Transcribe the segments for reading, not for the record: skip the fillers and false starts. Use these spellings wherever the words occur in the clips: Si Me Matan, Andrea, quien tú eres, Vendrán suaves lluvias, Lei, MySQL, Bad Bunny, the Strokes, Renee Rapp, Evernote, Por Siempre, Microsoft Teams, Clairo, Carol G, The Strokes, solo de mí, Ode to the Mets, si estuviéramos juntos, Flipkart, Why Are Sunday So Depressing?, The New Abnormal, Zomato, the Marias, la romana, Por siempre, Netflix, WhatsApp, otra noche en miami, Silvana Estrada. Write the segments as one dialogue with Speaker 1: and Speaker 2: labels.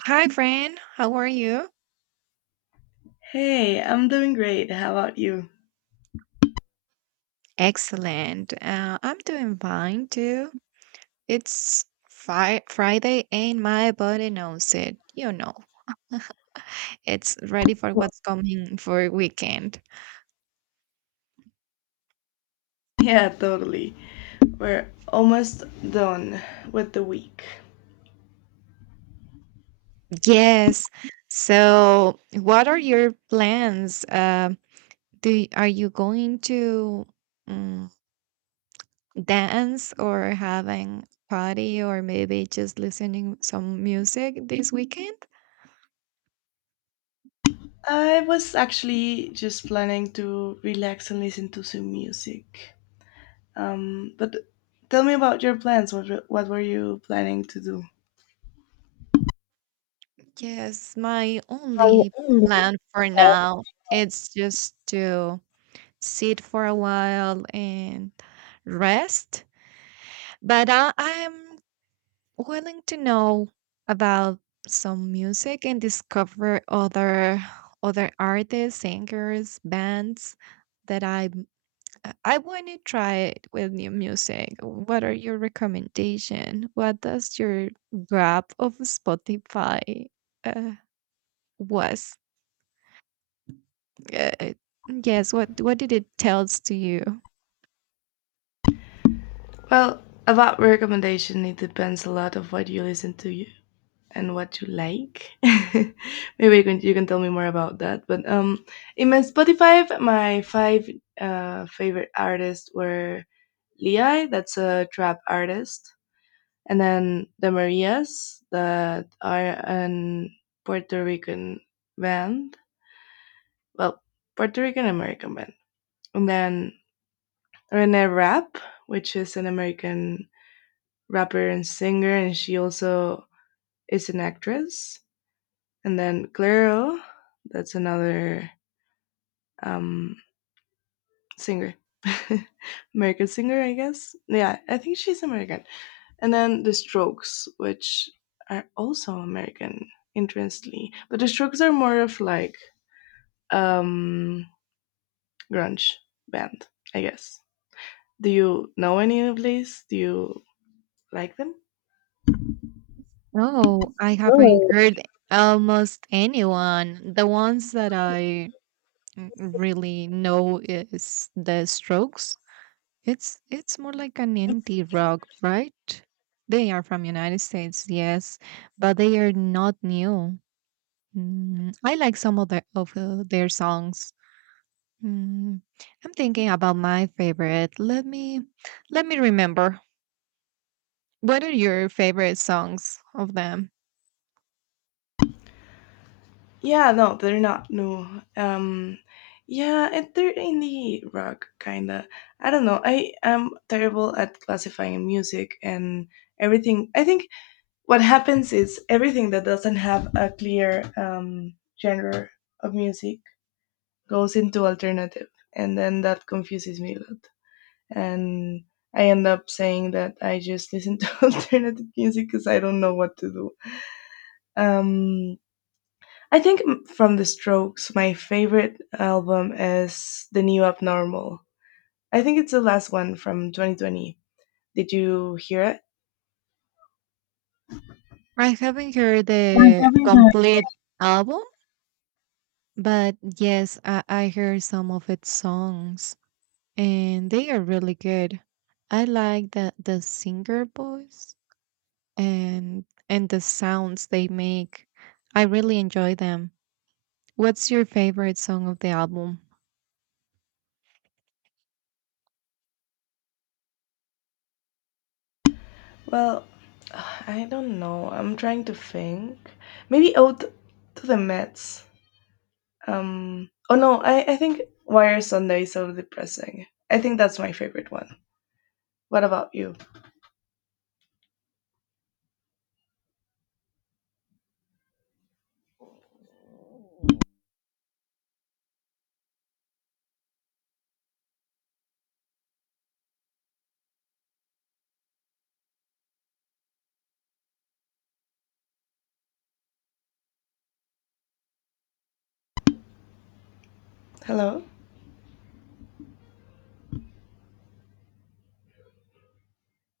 Speaker 1: Hi, friend. How are you?
Speaker 2: Hey, I'm doing great. How about you?
Speaker 1: Excellent. I'm doing fine too. It's Friday and my body knows it. It's ready for
Speaker 2: Well,
Speaker 1: what's coming for weekend.
Speaker 2: yeah, totally. We're almost done with the week.
Speaker 1: Yes. So, what are your plans? Do are you going to um, dance or having party or maybe just listening some music this weekend?
Speaker 2: I was actually just planning to relax and listen to some music. But tell me about your plans. What were you planning to do?
Speaker 1: Yes, my only plan for now it's just to sit for a while and rest. But I'm willing to know about some music and discover other artists, singers, bands that I want to try it with new music. What are your recommendation? What does your grab of Spotify uh, was? Uh, uh, yes, what did it tells to you?
Speaker 2: Well, about recommendation, it depends a lot of what you listen to. And what you like. Maybe you can tell me more about that. But in my Spotify, my five favorite artists were Lei, that's a trap artist, and then the Marias, that are an Puerto Rican band. Well, Puerto Rican American band, and then Renee Rapp, which is an American rapper and singer, and she also is an actress. And then Clairo, that's another um, singer, American singer, I guess. Yeah, I think she's American. And then the Strokes, which are also American, interestingly. But the Strokes are more of like um, grunge band, I guess. Do you know any of these? Do you like them?
Speaker 1: No, I haven't
Speaker 2: Oh,
Speaker 1: heard almost anyone. The ones that I n- really know is the Strokes. It's more like an indie rock, right? They are from United States, yes, but they are not new. I like some of their songs. Mm, I'm thinking about my favorite. Let me remember. What are your favorite songs of them?
Speaker 2: yeah, no, they're not new. Um, yeah, and they're indie rock kinda. I don't know. I am terrible at classifying music and everything. I think what happens is everything that doesn't have a clear genre of music goes into alternative, and then that confuses me a lot. And I end up saying that I just listen to alternative music because I don't know what to do. Um, I think from the Strokes, my favorite album is The New Abnormal. I think it's the last one from 2020. Did you hear it?
Speaker 1: I haven't heard
Speaker 2: I
Speaker 1: the
Speaker 2: haven't heard.
Speaker 1: complete album, but yes, I heard some of its songs and they are really good. I like the singer voice and the sounds they make. I really enjoy them. What's your favorite song of the album?
Speaker 2: Well, I don't know. I'm trying to think. Maybe Ode to the Mets. Oh no, I think Why Are Sunday So Depressing? I think that's my favorite one. What about you? Hello?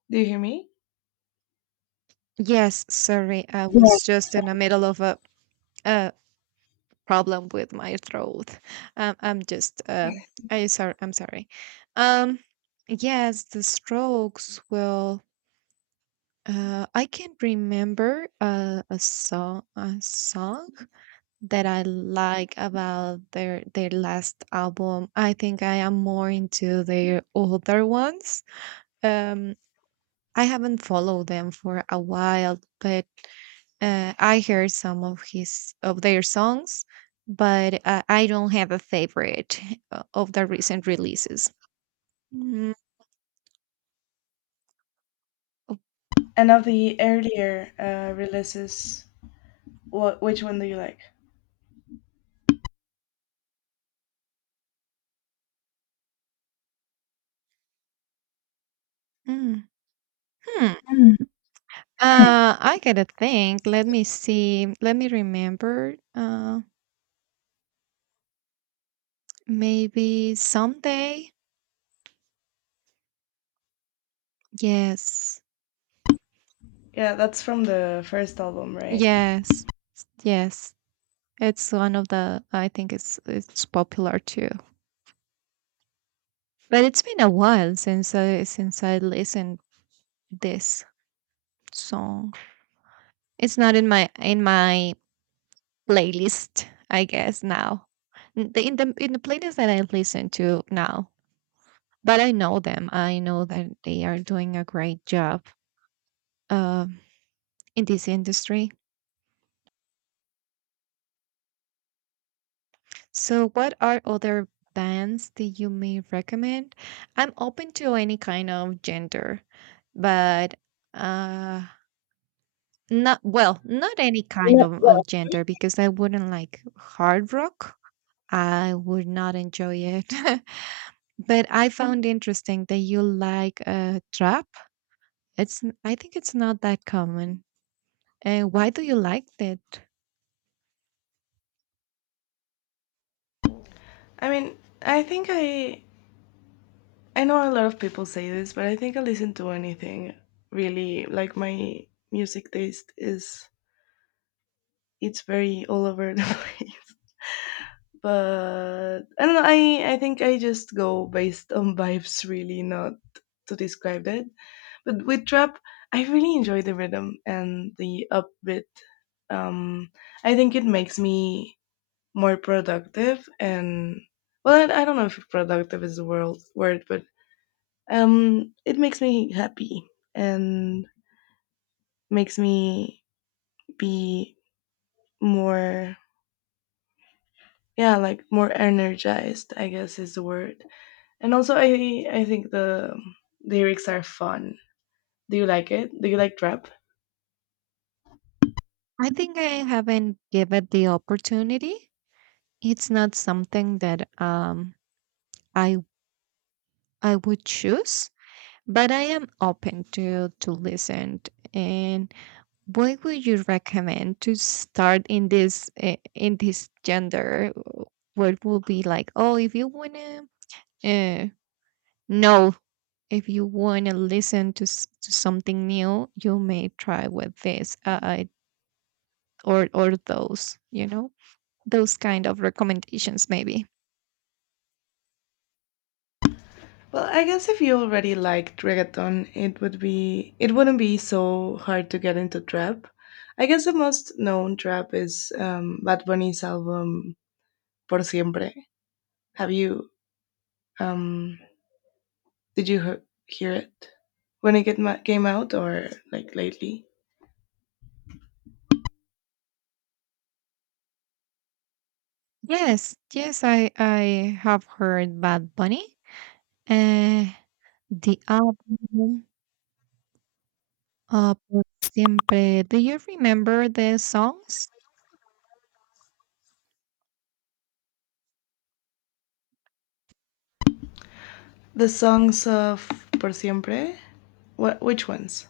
Speaker 2: Do you hear me?
Speaker 1: Yes, sorry, I was
Speaker 2: Yes.
Speaker 1: just in the middle of a problem with my throat. Um, I'm just uh I'm sorry. Um yes, the Strokes will I can remember a song that I like about their last album. I think I am more into their older ones. Um I haven't followed them for a while, but I heard some of his of their songs, but I don't have a favorite of the recent releases. Mm. Oh.
Speaker 2: And of the earlier releases, which one do you like?
Speaker 1: Mm. Hmm. I gotta think. Let me see. Let me remember. Maybe someday. Yes,
Speaker 2: Yeah, that's from the first album, right?
Speaker 1: yes, yes. It's one of the. I think it's popular too. But it's been a while since I listened this song. It's not in my playlist, I guess now. In the playlist that I listen to now, but I know them. I know that they are doing a great job uh, in this industry. So, what are other bands that you may recommend? I'm open to any kind of gender, but uh, not, well, not any kind
Speaker 2: Yeah,
Speaker 1: of,
Speaker 2: well,
Speaker 1: of gender because I wouldn't like hard rock. I would not enjoy it. But I found interesting that you like trap. I think it's not that common. Why do you like it?
Speaker 2: I mean, I think I know a lot of people say this, but I think I listen to anything really. Like my music taste is it's very all over the place. But I don't know, I think I just go based on vibes really, not to describe it. But with trap, I really enjoy the rhythm and the upbeat. Um I think it makes me more productive and well I don't know if productive is the world word, but it makes me happy and makes me be more, yeah, like more energized, I guess, is the word. And also I think the lyrics are fun. Do you like it? Do you like rap?
Speaker 1: I think I haven't given it the opportunity. It's not something that I I would choose, but I am open to listen. And what would you recommend to start in this gender? What will be like? Oh, if you wanna uh, know if you want to listen to something new you may try with this or those you know those kind of recommendations maybe.
Speaker 2: Well, I guess if you already liked reggaeton, it wouldn't be so hard to get into trap. I guess the most known trap is Bad Bunny's album Por Siempre. Have you um did you hear it when it came out or like lately?
Speaker 1: Yes, yes, I have heard Bad Bunny, uh the album, Por siempre. Do you remember the songs?
Speaker 2: The songs of Por Siempre? What Which ones?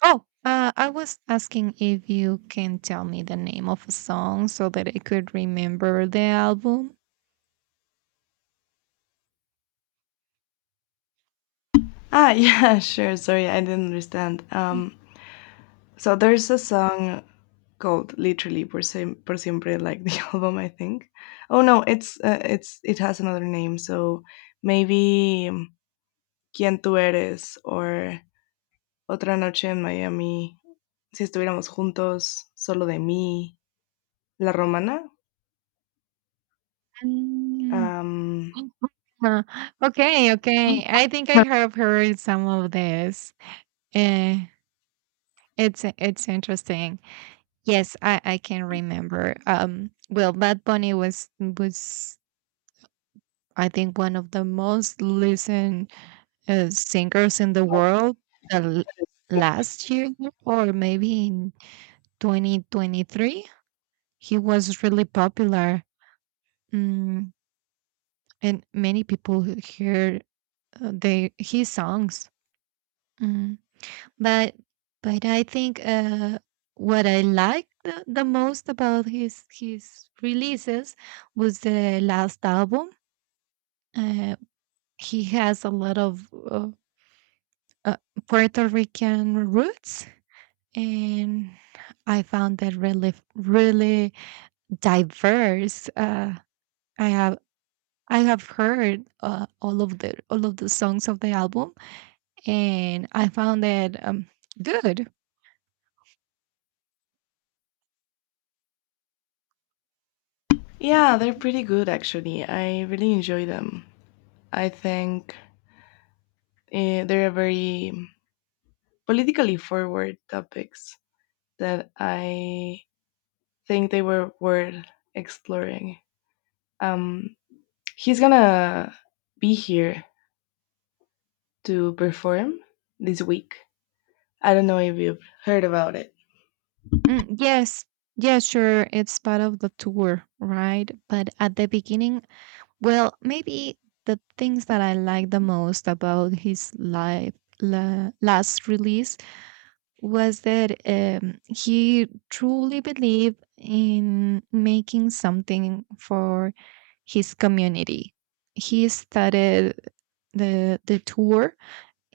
Speaker 1: Oh, I was asking if you can tell me the name of a song so that I could remember the album.
Speaker 2: Ah, yeah, sure. Sorry, I didn't understand. So there's a song called literally por siempre, like the album, I think. Oh no, it's it has another name. So maybe quien tú eres, or otra noche en miami, si estuviéramos juntos, solo de mí, la romana.
Speaker 1: Mm.
Speaker 2: um
Speaker 1: Uh, okay, okay. I think I have heard some of this. Uh, it's interesting. Yes, I can remember. Well, Bad Bunny was I think one of the most listened singers in the world the l- last year or maybe in 2023. He was really popular. Mm, and many people heard, they his songs. Mm. But but I think what I liked the most about his releases was the last album. Uh, he has a lot of uh, Puerto Rican roots, and I found that really really diverse. I have. I have heard all of the songs of the album, and I found that good.
Speaker 2: yeah, they're pretty good actually. I really enjoy them. I think they're very politically forward topics that I think they were worth exploring. Um, he's gonna be here to perform this week. I don't know if you've heard about it.
Speaker 1: Mm, yes, yeah, sure. It's part of the tour, right? But at the beginning, well, maybe the things that I liked the most about his last release was that he truly believed in making something for his community. He started the tour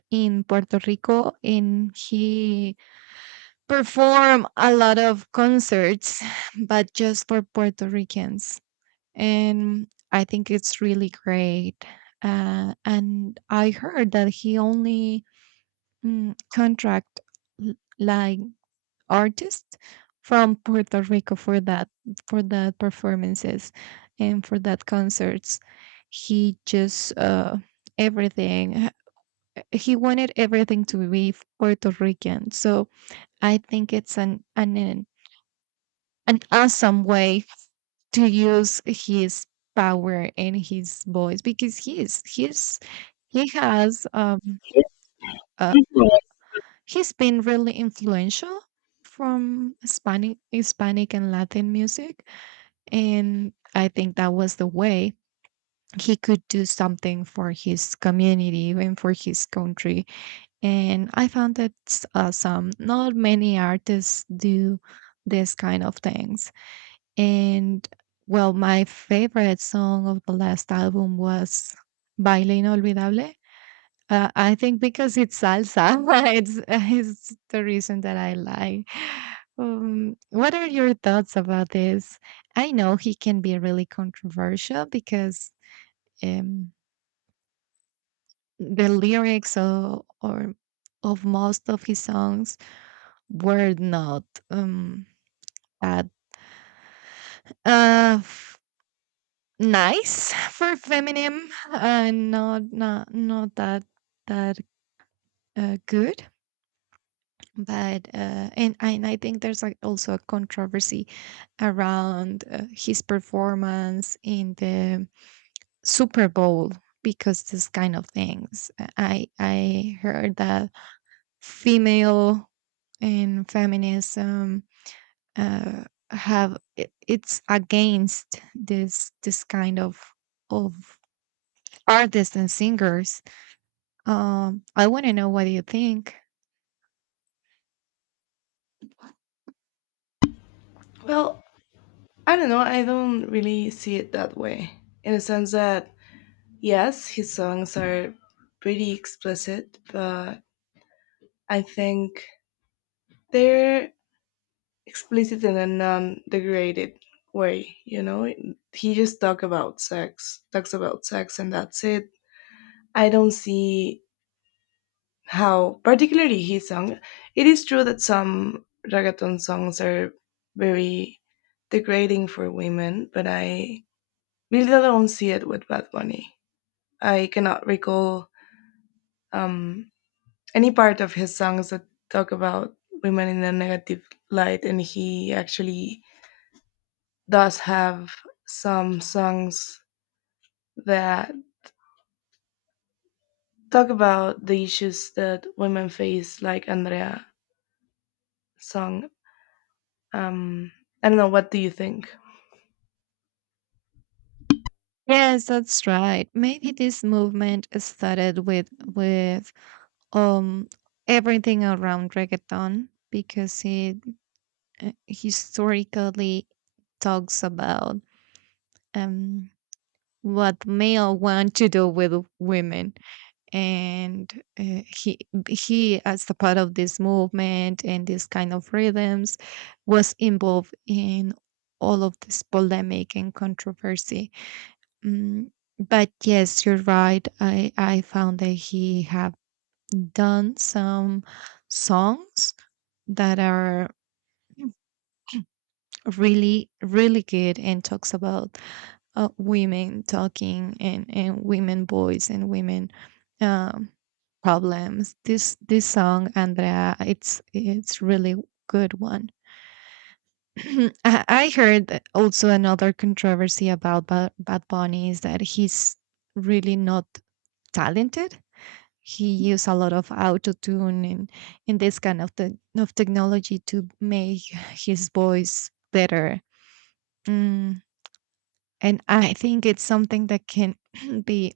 Speaker 1: in Puerto Rico, and he perform a lot of concerts, but just for Puerto Ricans. And I think it's really great. And I heard that he only contract like artists from Puerto Rico for that performances and for that concerts. He just everything. He wanted everything to be Puerto Rican. So I think it's an awesome way to use his power and his voice because he is he's he has uh, he's been really influential from Hispanic and Latin music, and I think that was the way he could do something for his community and for his country, and I found that awesome. Not many artists do this kind of things. And well, my favorite song of the last album was Baile Inolvidable. I think because it's salsa, it's the reason that I like. What are your thoughts about this? I know he can be really controversial because um, the lyrics or of most of his songs were not um, that. Uh, Nice for feminym. Not that that good, but and I think there's like also a controversy around his performance in the Super Bowl because this kind of things. I heard that female and feminism uh, it's against this kind of artists and singers. I want to know what you think.
Speaker 2: Well, I don't know. I don't really see it that way. In the sense that, yes, his songs are pretty explicit, but I think they're explicit in a non degraded way. You know, he just talk about sex, talks about sex, and that's it. I don't see how particularly his song, it is true that some reggaeton songs are very degrading for women, but I really don't see it with Bad Bunny. I cannot recall um, any part of his songs that talk about women in a negative light. And he actually does have some songs that talk about the issues that women face, like Andrea song. um, I don't know, what do you think?
Speaker 1: Yes, that's right. Maybe this movement started with um everything around reggaeton because it historically talks about um what male want to do with women, and he as a part of this movement and this kind of rhythms was involved in all of this polemic and controversy. Mm, but yes, you're right. I found that he have done some songs that are really really good and talks about women talking and women voice and women, um, problems. This song, Andrea, it's really good one. I heard that also another controversy about Bad Bunny is that he's really not talented. He used a lot of auto tune, and this kind of technology to make his voice better. Mm, and I think it's something that can be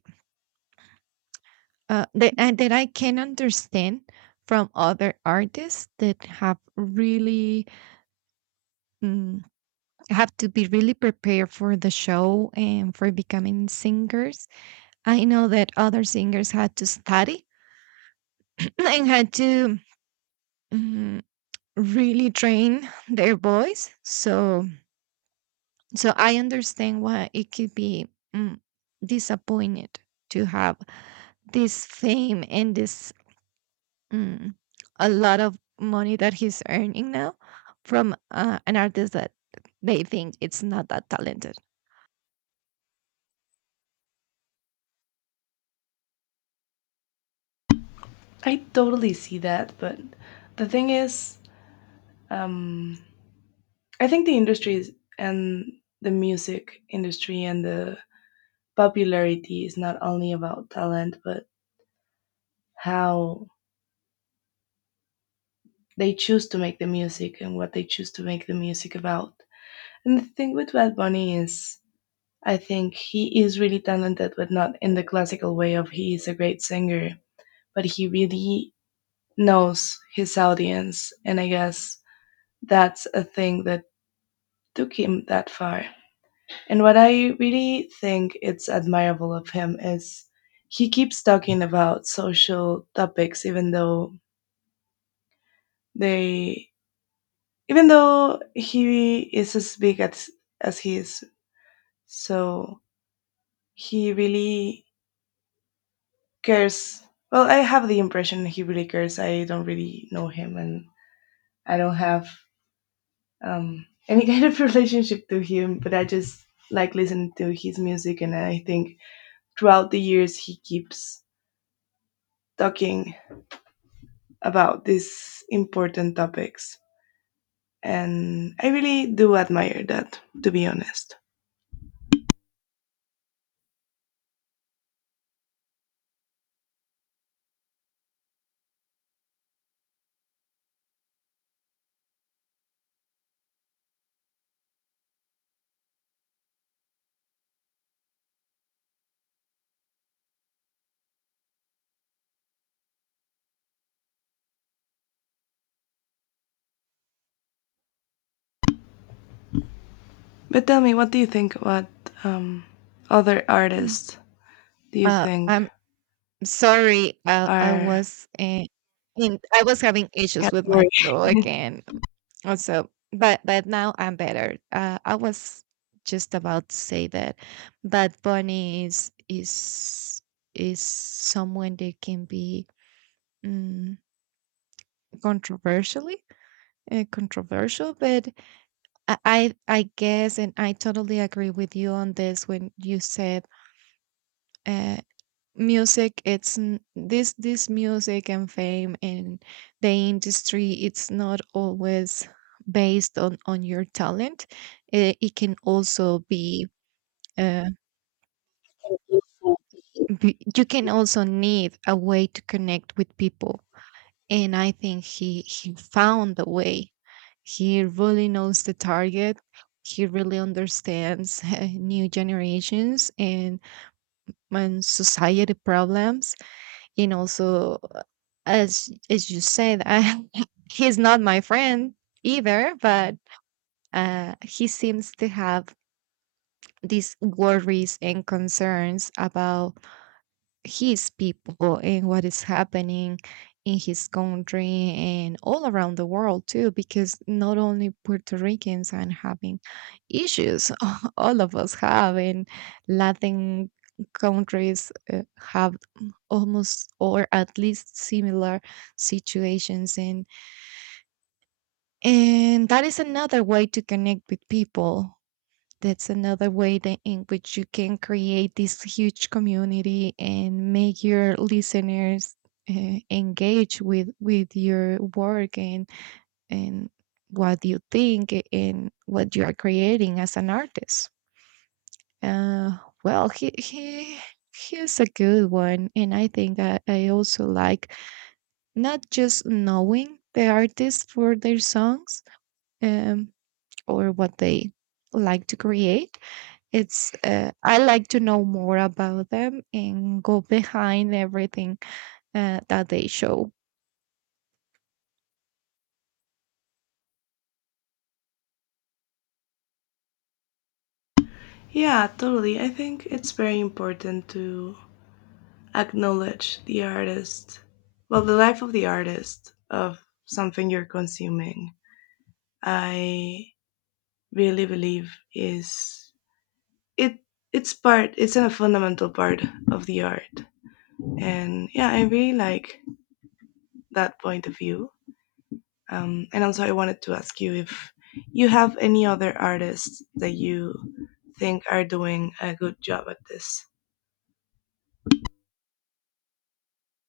Speaker 1: that I can understand from other artists that mm, have to be really prepared for the show and for becoming singers. I know that other singers had to study and had to. mm, really train their voice, so I understand why it could be mm, disappointed to have this fame and this, mm, a lot of money that he's earning now from an artist that they think it's not that talented.
Speaker 2: I totally see that, but the thing is, um, I think the industries and the music industry and the popularity is not only about talent, but how they choose to make the music and what they choose to make the music about. And the thing with Bad Bunny is, I think he is really talented, but not in the classical way of he is a great singer, but he really knows his audience. And I guess that's a thing that took him that far. And what I really think it's admirable of him is he keeps talking about social topics, even though they, even though he is as big as he is. So he really cares. Well, I have the impression he really cares. I don't really know him, and I don't have any kind of relationship to him. But I just like listening to his music, and I think throughout the years he keeps talking about these important topics. And I really do admire that, to be honest. But tell me, what do you think? What um, other
Speaker 1: Mm.
Speaker 2: artists do you think
Speaker 1: I Sorry, I
Speaker 2: are.
Speaker 1: was in I was having
Speaker 2: Yeah,
Speaker 1: issues with my
Speaker 2: sorry.
Speaker 1: throat again. Also, but now I'm better. I was just about to say that Bad Bunny is someone that can be, mm, controversially controversial, but I guess and I totally agree with you on this when you said. Uh, this this music and fame and the industry it's not always based on your talent. It can also be, uh, you can also need a way to connect with people. And I think he found a way. He really knows the target. He really understands new generations and society problems. And also as you said, he's not my friend either, but he seems to have these worries and concerns about his people and what is happening in his country and all around the world too because not only Puerto Ricans are having issues. All of us have, and Latin countries have almost or at least similar situations. And that is another way to connect with people. That's another way that in which you can create this huge community and make your listeners engage with your work and what you think and what you are creating as an artist. Uh, well, he's a good one, and I think I also like not just knowing the artist for their songs. Um, or what they like to create. It's I like to know more about them and go behind everything that they show.
Speaker 2: Yeah, totally. I think it's very important to acknowledge the artist, well, the life of the artist of something you're consuming. I really believe is it it's part, it's a fundamental part of the art. And yeah, I really like that point of view. And also I wanted to ask you if you have any other artists that you think are doing a good job at this.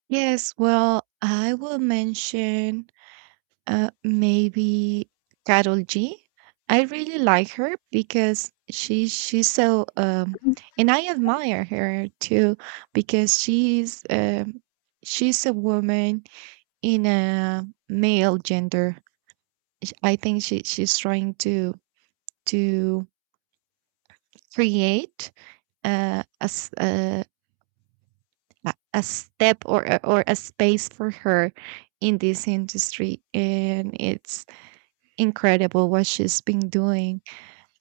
Speaker 1: Yes, well, I will mention maybe Carol G. I really like her because she's so, and I admire her too because she's a woman in a male gender. I think she's trying to create uh, a, s- uh, a step or a space for her in this industry, and it's incredible what she's been doing.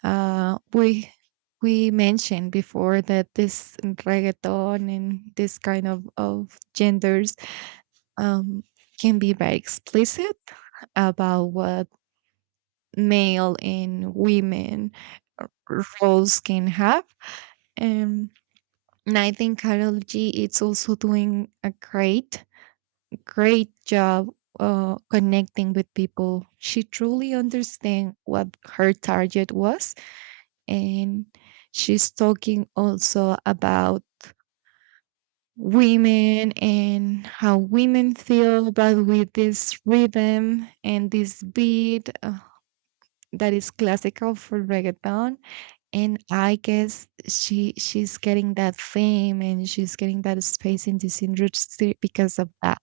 Speaker 1: Uh, we we mentioned before that this reggaeton and this kind of genders, um, can be very explicit about what male and women roles can have. And I think cardiology is also doing a great, great job connecting with people. She truly understands what her target was. And she's talking also about women and how women feel, but with this rhythm and this beat that is classical for reggaeton. And I guess she's getting that fame and she's getting that space in this industry because of that.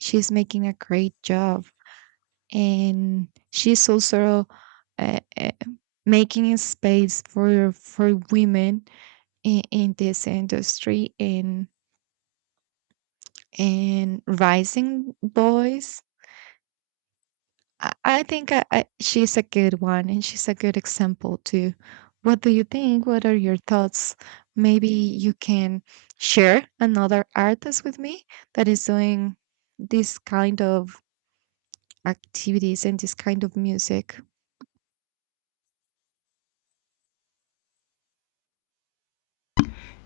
Speaker 1: She's making a great job, and she's also uh, uh, making a space for women in this industry and rising boys. I think, she's a good one and she's a good example too. What do you think? What are your thoughts? Maybe you can share another artist with me that is doing this kind of activities and this kind of music.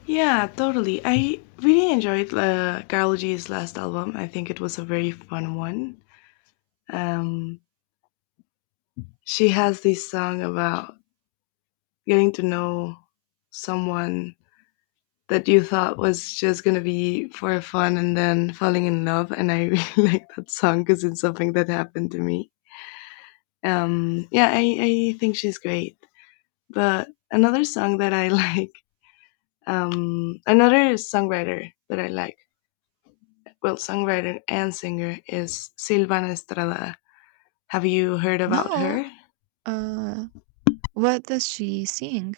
Speaker 2: Yeah, totally, I really enjoyed Carol G's last album. I think it was a very fun one. um, she has this song about getting to know someone that you thought was just gonna be for fun and then falling in love, and I really like that song because it's something that happened to me. Yeah, I think she's great. But another song that I like, another songwriter that I like, well, songwriter and singer, is Silvana Estrada. Have you heard about
Speaker 1: No,
Speaker 2: her?
Speaker 1: uh, what does she sing?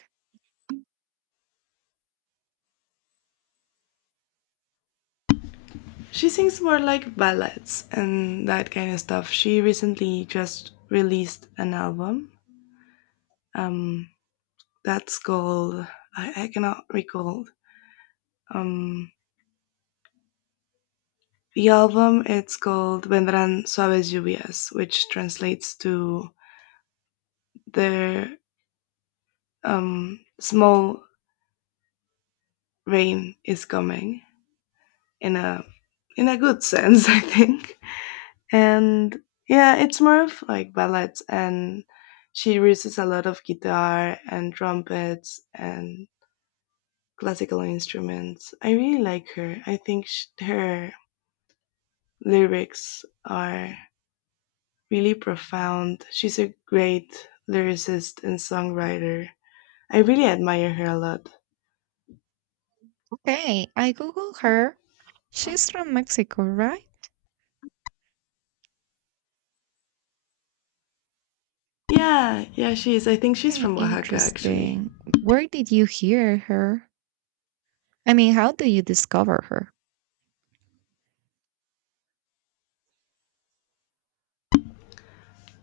Speaker 2: She sings more like ballads and that kind of stuff. She recently just released an album. um That's called, I cannot recall. Um, the album it's called Vendrán suaves lluvias, which translates to the small rain is coming, in a in a good sense, I think. And yeah, it's more of like ballads, and she uses a lot of guitar and trumpets and classical instruments. I really like her. I think sh her lyrics are really profound. She's a great lyricist and songwriter. I really admire her a lot.
Speaker 1: Okay, I Google her. She's from Mexico, right?
Speaker 2: Yeah, yeah, she is. I think she's
Speaker 1: Okay,
Speaker 2: from Oaxaca, actually.
Speaker 1: interesting. Where did you hear her? I mean, how do you discover her?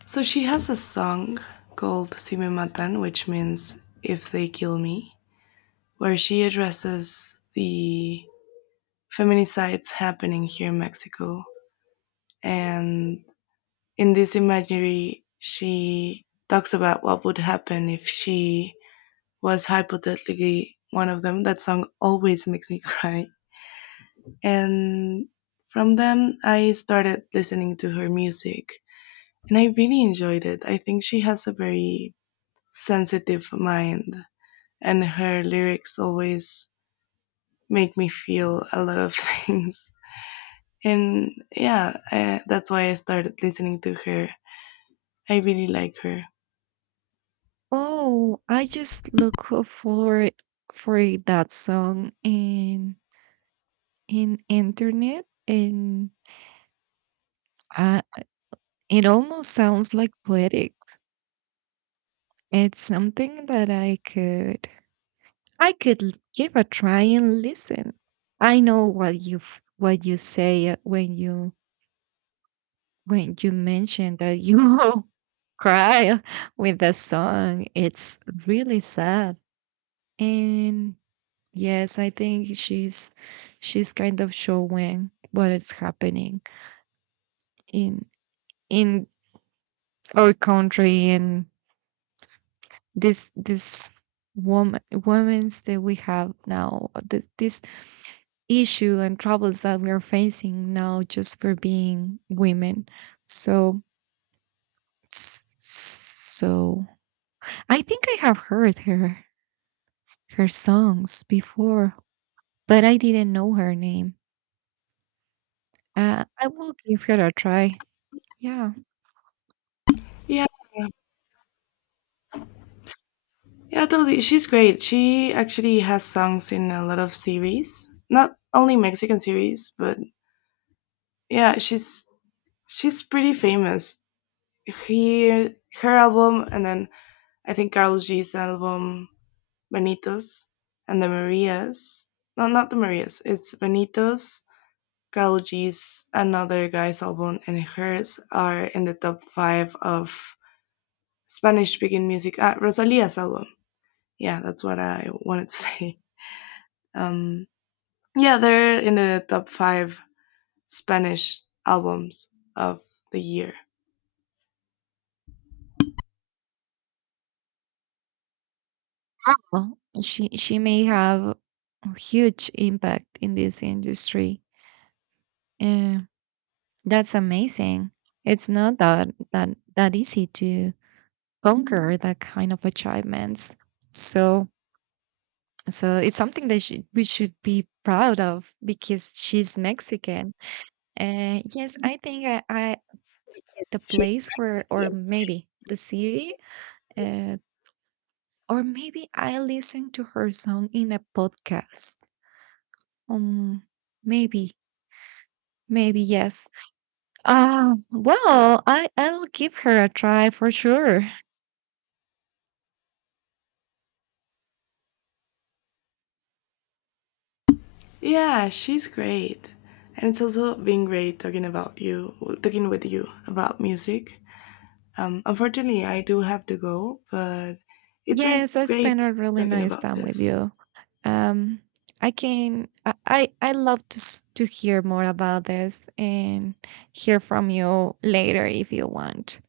Speaker 2: So she has a song called Si Me Matan, which means If They Kill Me, where she addresses the feminicides happening here in Mexico. And in this imagery, she talks about what would happen if she was hypothetically one of them. That song always makes me cry. And from them I started listening to her music and I really enjoyed it. I think she has a very sensitive mind, and her lyrics always make me feel a lot of things. And yeah, that's why I started listening to her. I really like her.
Speaker 1: Oh, I just look for that song in internet, and uh, it almost sounds like poetic. It's something that I could give a try and listen. I know what what you say when you mention that you cry with the song. It's really sad, and yes, I think she's kind of showing what is happening in in our country and this woman women's that we have now, this issue and troubles that we are facing now just for being women. So so I think I have heard her songs before, but I didn't know her name. I will give her a try. Yeah.
Speaker 2: Yeah, totally. She's great. She actually has songs in a lot of series, not only Mexican series, but yeah, she's pretty famous. He her album, and then I think Carlos G's album, Benitos and the Marias. No, not the Marias. It's Benitos, Carlos G's, another guy's album, and hers are in the top five of Spanish-speaking music. Ah, Rosalia's album. Yeah, that's what I wanted to say. Um, Yeah, they're in the top five Spanish albums of the year.
Speaker 1: Oh, she may have a huge impact in this industry. Uh, that's amazing. It's not that that easy to conquer that kind of achievements. So so it's something that she, we should be proud of because she's Mexican. Yes, I think, I
Speaker 2: Yes,
Speaker 1: the
Speaker 2: she's
Speaker 1: place where or
Speaker 2: Mexican.
Speaker 1: maybe the city, uh, or maybe I listened to her song in a podcast. Um, maybe. Yes. Well, I'll give her a try for sure.
Speaker 2: Yeah, she's great. And it's also been great talking about you, talking with you about music. Unfortunately, I do have to go, but it's been
Speaker 1: Yes, I spent
Speaker 2: great
Speaker 1: a really
Speaker 2: talking
Speaker 1: nice
Speaker 2: about
Speaker 1: time with
Speaker 2: this.
Speaker 1: you. Um, I can I love to hear more about this and hear from you later if you want.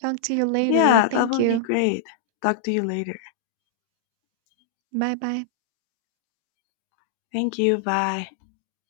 Speaker 1: Talk to you later.
Speaker 2: Yeah, that
Speaker 1: Thank
Speaker 2: would be
Speaker 1: you.
Speaker 2: great. Talk to you later.
Speaker 1: Bye bye.
Speaker 2: Thank you. Bye.